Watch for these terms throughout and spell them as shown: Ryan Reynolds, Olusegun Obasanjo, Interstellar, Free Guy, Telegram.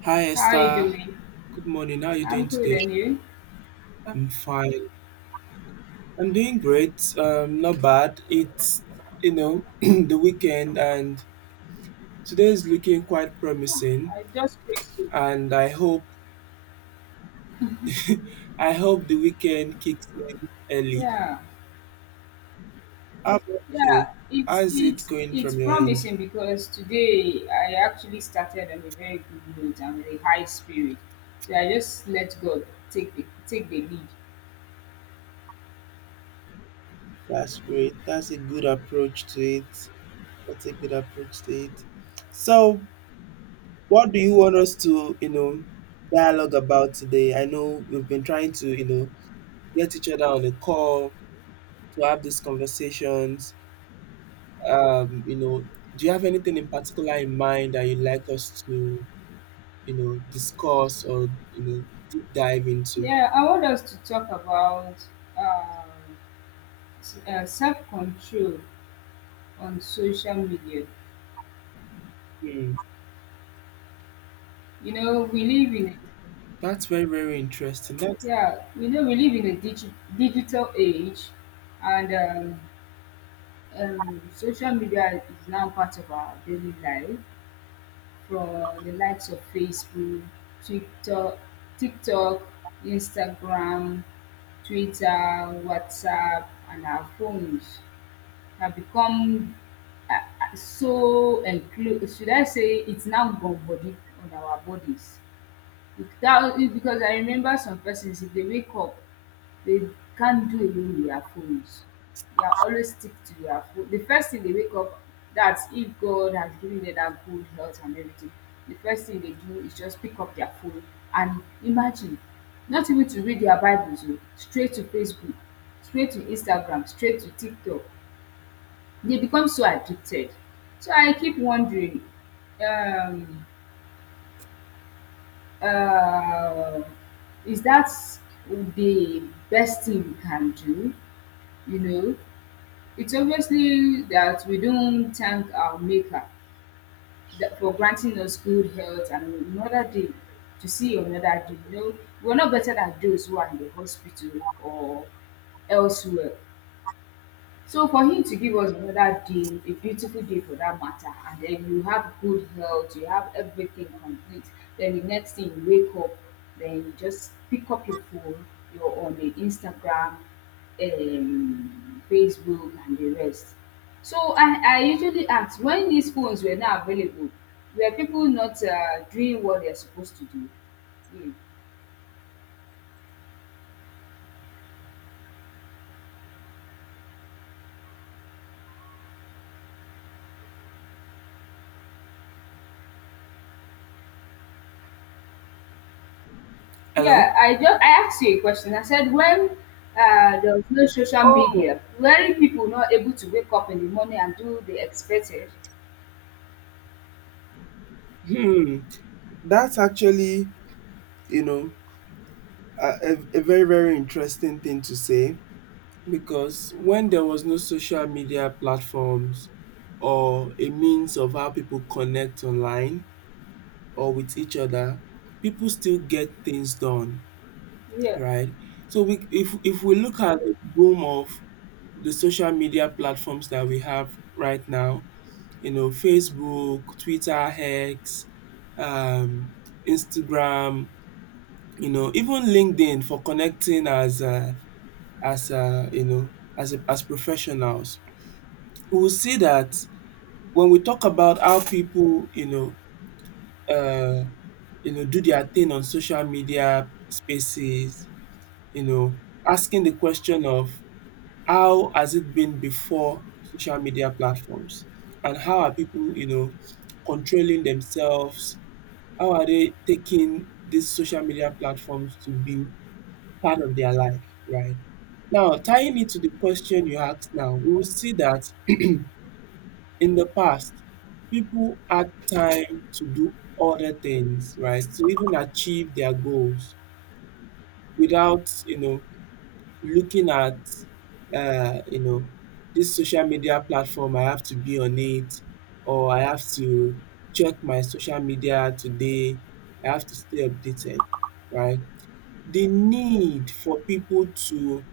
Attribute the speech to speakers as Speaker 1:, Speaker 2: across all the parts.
Speaker 1: Hi
Speaker 2: How are you
Speaker 1: Esther,
Speaker 2: doing?
Speaker 1: good morning. How are you
Speaker 2: I'm
Speaker 1: doing
Speaker 2: good,
Speaker 1: today?
Speaker 2: and you?
Speaker 1: I'm fine. I'm doing great. Not bad. It's the weekend, and today is looking quite promising.
Speaker 2: I just praise you.
Speaker 1: And I hope the weekend kicks in early.
Speaker 2: Yeah,
Speaker 1: How about you?
Speaker 2: yeah. It's
Speaker 1: How's it
Speaker 2: it's
Speaker 1: going
Speaker 2: it's
Speaker 1: from your end?
Speaker 2: promising because today I actually started on a very good note and with a high spirit. So I just let God take the lead.
Speaker 1: That's great. That's a good approach to it. That's a good approach to it. So, what do you want us to, dialogue about today? I know we've been trying to, get each other on a call to have these conversations. Um, you know, do you have anything in particular in mind that you'd like us to, discuss or, deep dive into?
Speaker 2: Yeah, I want us to talk about um, self control on social media.
Speaker 1: Hmm.
Speaker 2: You know, we live in
Speaker 1: That's very, very interesting. That's
Speaker 2: yeah, you know, we live in a digital age, and um, social media is now part of our daily life from the likes of Facebook, Twitter, TikTok, Instagram, Twitter, WhatsApp, and our phones have become so enclosed. Should I say it's now gone body on our bodies? That is because I remember some persons if they wake up, they can't do away with their phones. They are always stick to their phone. The first thing they wake up, that's if God has given them that good health and everything, the first thing they do is just pick up their phone and imagine, not even to read their Bibles o, straight to Facebook, straight to Instagram, straight to TikTok. They become so addicted. So I keep wondering um uh, is that the best thing we can do? You know, it's obviously that we don't thank our maker that for granting us good health and another day to see another day. You know, we're not better than those who are in the hospital or elsewhere. So for him to give us another day, a beautiful day for that matter, and then you have good health, you have everything complete. Then the next thing you wake up, then you just pick up your phone, you're on the Instagram, Facebook, and the rest. So I usually ask when these phones were not available, were people not doing what they're supposed to do? Hmm. Yeah,
Speaker 1: hello.
Speaker 2: I asked you a question. I said when there was no social
Speaker 1: Oh,
Speaker 2: media, were people not able to wake up in the morning and do the expected?
Speaker 1: hmm. That's actually, you know, a, a very, very interesting thing to say because when there was no social media platforms or a means of how people connect online, or with each other, people still get things done,
Speaker 2: Yeah,
Speaker 1: right? So we, if we look at the boom of the social media platforms that we have right now, Facebook, Twitter, X, um, Instagram, even LinkedIn for connecting as as professionals. We will see that when we talk about how people Uh, do their thing on social media spaces, you know, asking the question of how has it been before social media platforms and how are people, controlling themselves? How are they taking these social media platforms to be part of their life, right? Now, tying it to the question you asked now, we will see that in the past, people had time to do other things, right, to even achieve their goals, without, looking at uh, you know, this social media platform. I have to be on it, or I have to check my social media today. I have to stay updated, right? The need for people to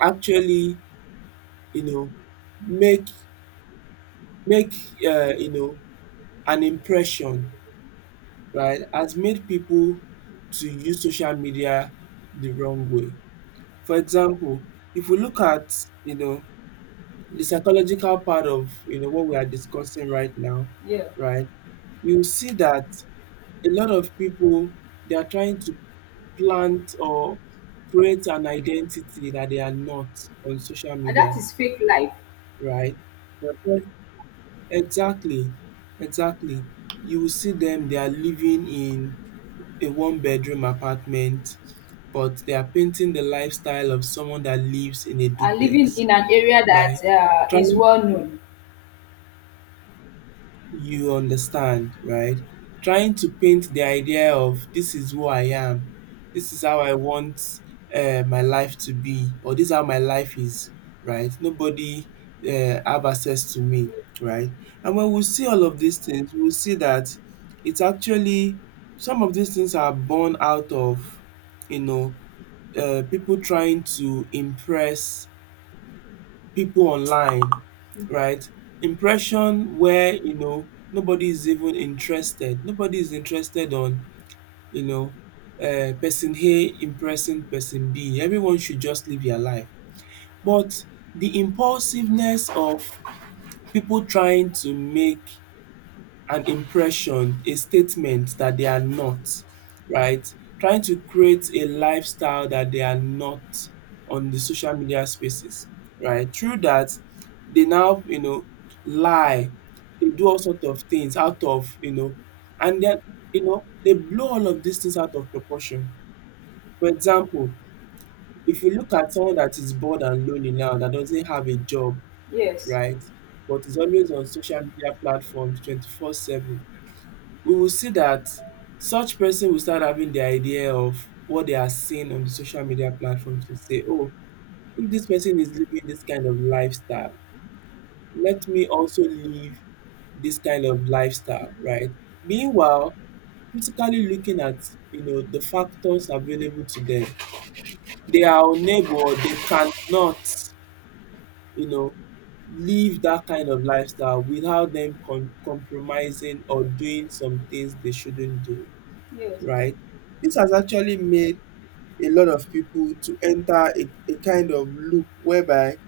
Speaker 1: actually, you know, make make uh, you know an impression, right, has made people to use social media the wrong way. For example, if we look at you know the psychological part of what we are discussing right now,
Speaker 2: yeah,
Speaker 1: right? You see that a lot of people, they are trying to plant or create an identity that they are not, on social
Speaker 2: and that
Speaker 1: media,
Speaker 2: is fake life.
Speaker 1: right? They're try- Exactly, exactly. You will see them, they are living in a one bedroom apartment, but they are painting the lifestyle of someone that lives in a
Speaker 2: And living
Speaker 1: duplex,
Speaker 2: in an area that
Speaker 1: right?
Speaker 2: is
Speaker 1: Trying,
Speaker 2: well known.
Speaker 1: you understand, right? Trying to paint the idea of, this is who I am, this is how I want my life to be, or this is how my life is, right? Nobody have access to me, right? And when we see all of these things, we will see that it's actually, some of these things are born out of you know people trying to impress people online, right? Impression where nobody is even interested. Nobody is interested on you know person A impressing person B. Everyone should just live their life. But the impulsiveness of people trying to make an impression, a statement that they are not, right? Trying to create a lifestyle that they are not, on the social media spaces, right? Through that, they now, lie. They do all sort of things out of, and then, they blow all of these things out of proportion. For example, if we look at someone that is bored and lonely now, that doesn't have a job,
Speaker 2: Yes,
Speaker 1: right, but is always on social media platforms 24/7, we will see that such person will start having the idea of what they are seeing on the social media platforms to say, oh, if this person is living this kind of lifestyle, let me also live this kind of lifestyle, right? Meanwhile, critically looking at the factors available to them, they are unable, they cannot, you know, live that kind of lifestyle without them compromising or doing some things they shouldn't do,
Speaker 2: yes,
Speaker 1: right? This has actually made a lot of people to enter a kind of loop whereby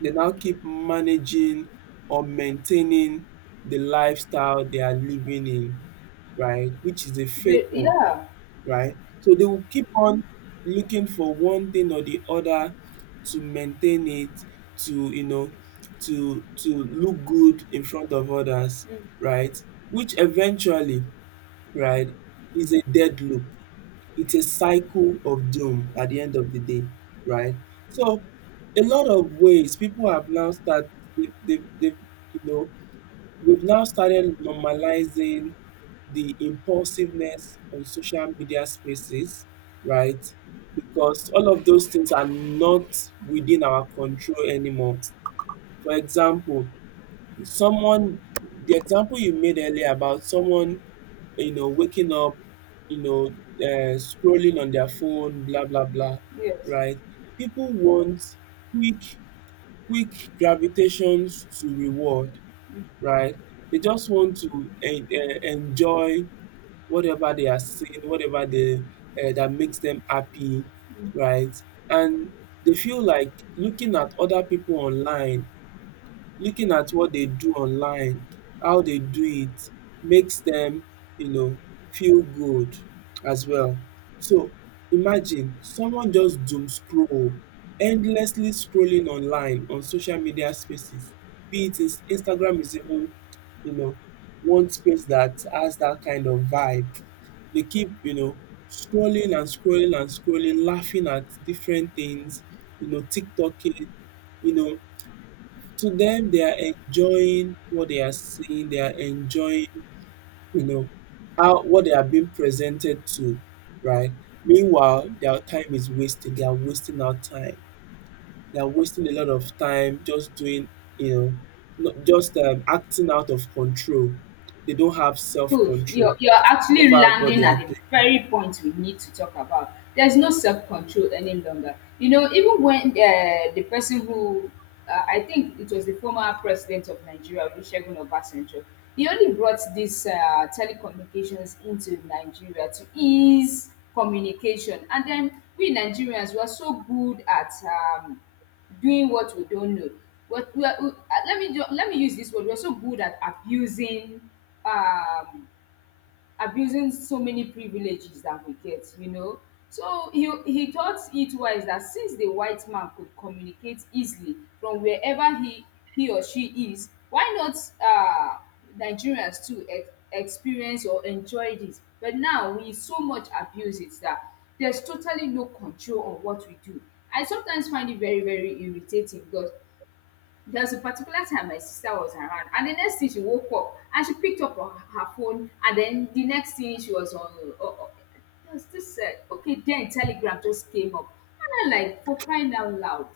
Speaker 1: they now keep managing or maintaining the lifestyle they are living in, right, which is a
Speaker 2: Ve-
Speaker 1: fake one,
Speaker 2: yeah,
Speaker 1: right? So they will keep on looking for one thing or the other to maintain it, to you know, to look good in front of others,
Speaker 2: mm,
Speaker 1: right? Which eventually, right, is a dead loop. It's a cycle of doom at the end of the day, right? So a lot of ways people have now start they you know we've now started normalizing the impulsiveness on social media spaces, right? Because all of those things are not within our control anymore. For example, someone the example you made earlier about someone waking up, you know scrolling on their phone, blah blah blah,
Speaker 2: yes.
Speaker 1: right? People want quick quick gravitations to reward, right? They just want to enjoy whatever they are seeing, whatever, they that makes them happy, right? And they feel like looking at other people online, looking at what they do online, how they do it, makes them, you know, feel good as well. So imagine someone just doom scroll, endlessly scrolling online on social media spaces. Be it, is Instagram is even, you know, one space that has that kind of vibe. They keep, scrolling and scrolling and scrolling, laughing at different things, TikToking, you know, to them, they are enjoying what they are seeing, they are enjoying, you know how, what they are being presented to, right? Meanwhile, their time is wasted. They are wasting our time. They are wasting a lot of time just doing, you know not just acting out of control. They don't have
Speaker 2: Coach,
Speaker 1: self-control
Speaker 2: you're actually
Speaker 1: over what
Speaker 2: landing
Speaker 1: they are
Speaker 2: at the
Speaker 1: doing.
Speaker 2: very point we need to talk about. There's no self-control any longer. You know, even when the person who I think it was the former president of Nigeria, Olusegun Obasanjo, he only brought this telecommunications into Nigeria to ease communication, and then we Nigerians were so good at doing what we don't know. What we are, we, Let me use this word. We're so good at abusing um, abusing so many privileges that we get, you know. So he thought it wise that since the white man could communicate easily from wherever he or she is, why not uh, Nigerians too experience or enjoy this? But now we so much abuse it that there's totally no control on what we do. I sometimes find it very, very irritating because there was a particular time my sister was around, and the next thing she woke up and she picked up her phone, and then the next thing she was on. Uh, uh, there was this okay, then Telegram just came up, and I'm like, for crying out loud.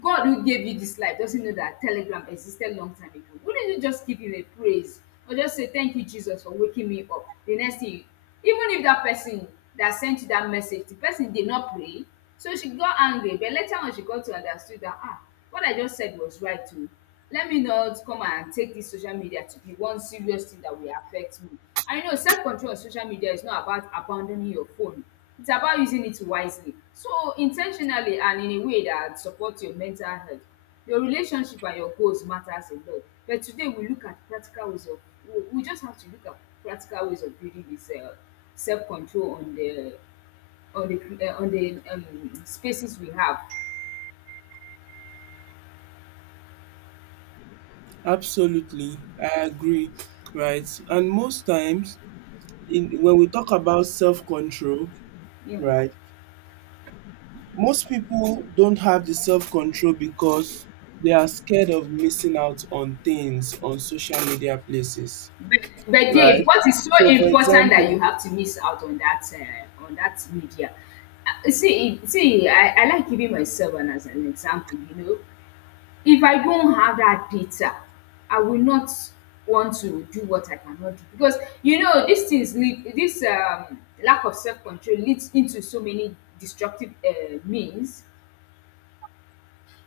Speaker 2: God who gave you this life doesn't know that Telegram existed long time ago. Wouldn't you just give him a praise or just say thank you Jesus for waking me up? The next thing, even if that person that sent you that message, the person did not pray, so she got angry. But later on, she got to understood that ah, what I just said was right too. Let me not come and take this social media to be one serious thing that will affect me. I know self control on social media is not about abandoning your phone. It's about using it wisely. So intentionally and in a way that supports your mental health. Your relationship and your goals matters a lot. But today we look at practical ways of we just have to look at practical ways of building this self control on on the the spaces we have.
Speaker 1: Absolutely, I agree, right? And most times, in when we talk about self-control,
Speaker 2: Yeah.
Speaker 1: right, most people don't have the self-control because they are scared of missing out on things on social media places,
Speaker 2: But but Dave,
Speaker 1: right?
Speaker 2: what is so
Speaker 1: So for
Speaker 2: important that you
Speaker 1: example,
Speaker 2: have to miss out on that media? See, see, I like giving myself as an example. You know, if I don't have that data, I will not want to do what I cannot do because you know these things lead this lack of self control leads into so many destructive means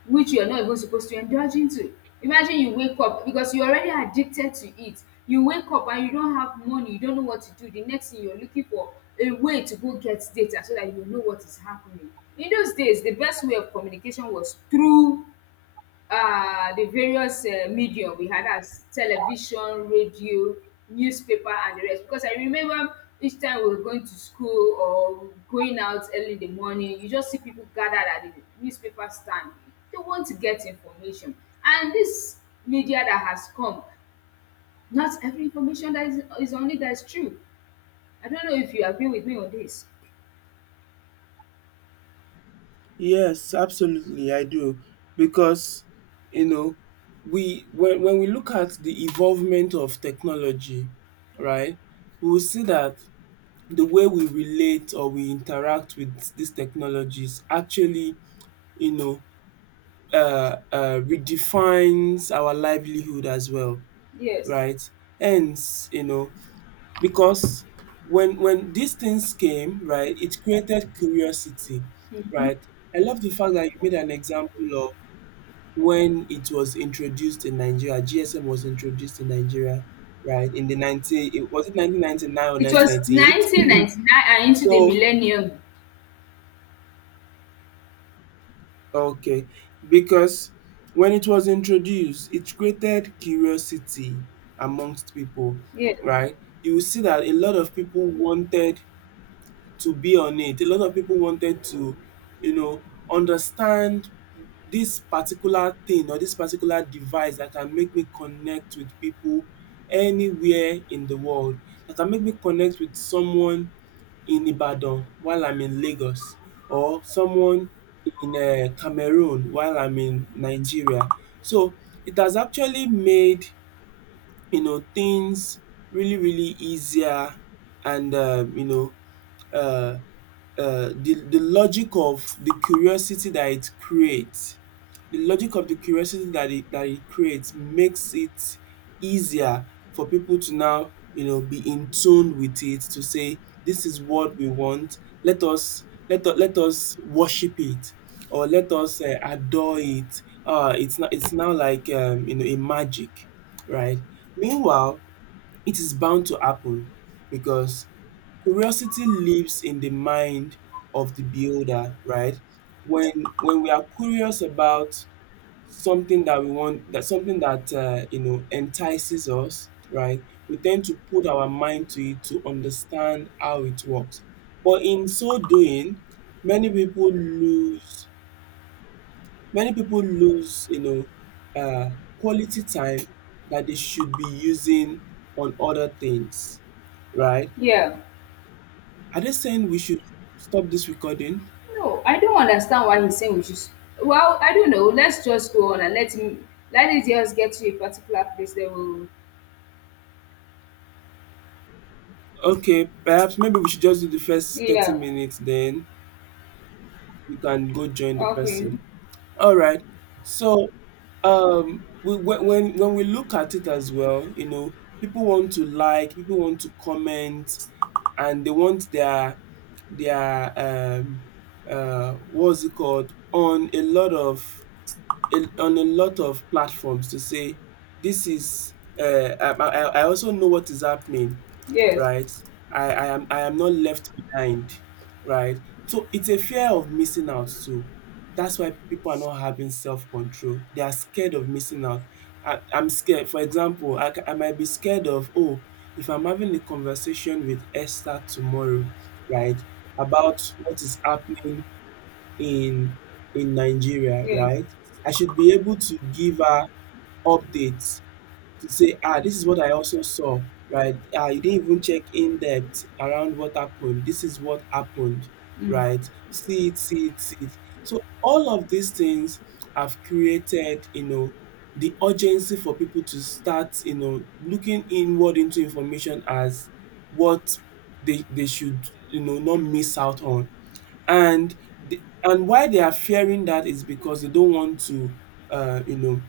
Speaker 2: which you're not even supposed to indulge into. Imagine you wake up because you're already addicted to it. You wake up and you don't have money, you don't know what to do. The next thing you're looking for a way to go get data so that you know what is happening. In those days, the best way of communication was through the various medium we had as television, radio, newspaper, and the rest. Because I remember each time we were going to school or going out early in the morning, you just see people gathered at the newspaper stand. They want to get information. And this media that has come, not every information is on it that is true. I don't know if you agree with me on this.
Speaker 1: yes, absolutely I do, because you know we when we look at the evolvement of technology, right? We will see that the way we relate or we interact with these technologies actually, you know, redefines our livelihood as well,
Speaker 2: Yes.
Speaker 1: right? Hence, because when these things came, right, it created curiosity, right? I love the fact that you made an example of when it was introduced in Nigeria. GSM was introduced in Nigeria, right, in the nineteen it was it 1999 or
Speaker 2: It
Speaker 1: nineteen
Speaker 2: was
Speaker 1: ninety eight.
Speaker 2: 1999 and into the
Speaker 1: So
Speaker 2: millennium.
Speaker 1: okay, because when it was introduced, it created curiosity amongst people,
Speaker 2: Yeah.
Speaker 1: right? You will see that a lot of people wanted to be on it. A lot of people wanted to, you know, understand this particular thing or this particular device that can make me connect with people anywhere in the world, that can make me connect with someone in Ibadan while I'm in Lagos, or someone in Cameroon while I'm in Nigeria. So it has actually made, things really really easier. And uh the logic of the curiosity that it creates, the logic of the curiosity that it creates, makes it easier for people to now, be in tune with it, to say, this is what we want. Let us let us let us worship it, or let us adore it. Uh it's not it's now like, a magic, right? Meanwhile, it is bound to happen because curiosity lives in the mind of the beholder, right? When when we are curious about something that we want, that something that entices us, right? We tend to put our mind to it to understand how it works. But in so doing, many people lose many people lose, quality time that they should be using on other things, right?
Speaker 2: Yeah.
Speaker 1: Are they saying we should stop this recording?
Speaker 2: No, I don't understand why he's saying we should. S- Well, I don't know. Let's just go on and let him. Let it just get to a particular place. Then we'll.
Speaker 1: Okay, perhaps maybe we should just do the first 30
Speaker 2: Yeah.
Speaker 1: minutes, then you can go join the
Speaker 2: Okay.
Speaker 1: person. All right. So, we, when we look at it as well, people want to, like, people want to comment, and they want their what's it called, on a lot of, in on a lot of platforms, to say, this is, I also know what is happening,
Speaker 2: Yes.
Speaker 1: right? I am not left behind, right? So it's a fear of missing out too. That's why people are not having self-control. They are scared of missing out. I'm scared. For example, I might be scared of, oh, if I'm having a conversation with Esther tomorrow, right, about what is happening in, Nigeria,
Speaker 2: Yeah.
Speaker 1: right? I should be able to give her updates, to say, ah, this is what I also saw, right? Ah, you didn't even check in depth around what happened. This is what happened,
Speaker 2: Mm.
Speaker 1: right? See it, see it, see it. So all of these things have created, the urgency for people to start, looking inward into information, as what they should, not miss out on. And and why they are fearing that is because uh, you know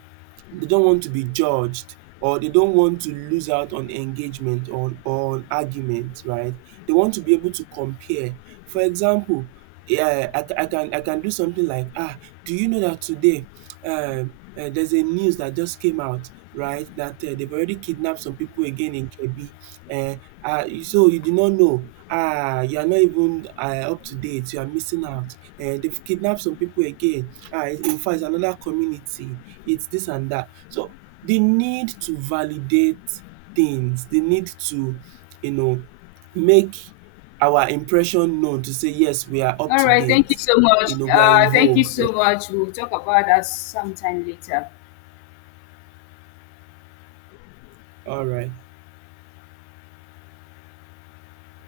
Speaker 1: they don't want to be judged, or they don't want to lose out on engagement, or on, argument, right? They want to be able to compare. For example, yeah, I can do something like, do you know that today, there's a news that just came out, right, that they've already kidnapped some people again in K. B. um so you did not know, ah, you are not even, up to date, you are missing out. They have kidnapped some people again, infact it's another community. It's this and that. So the need to validate things, the need to, you know make our impression known, to say, yes, we are up
Speaker 2: All
Speaker 1: to
Speaker 2: right. Thank you
Speaker 1: date,
Speaker 2: so much.
Speaker 1: we are in
Speaker 2: Thank you
Speaker 1: vogue.
Speaker 2: so much. We'll talk about that sometime later.
Speaker 1: Alright.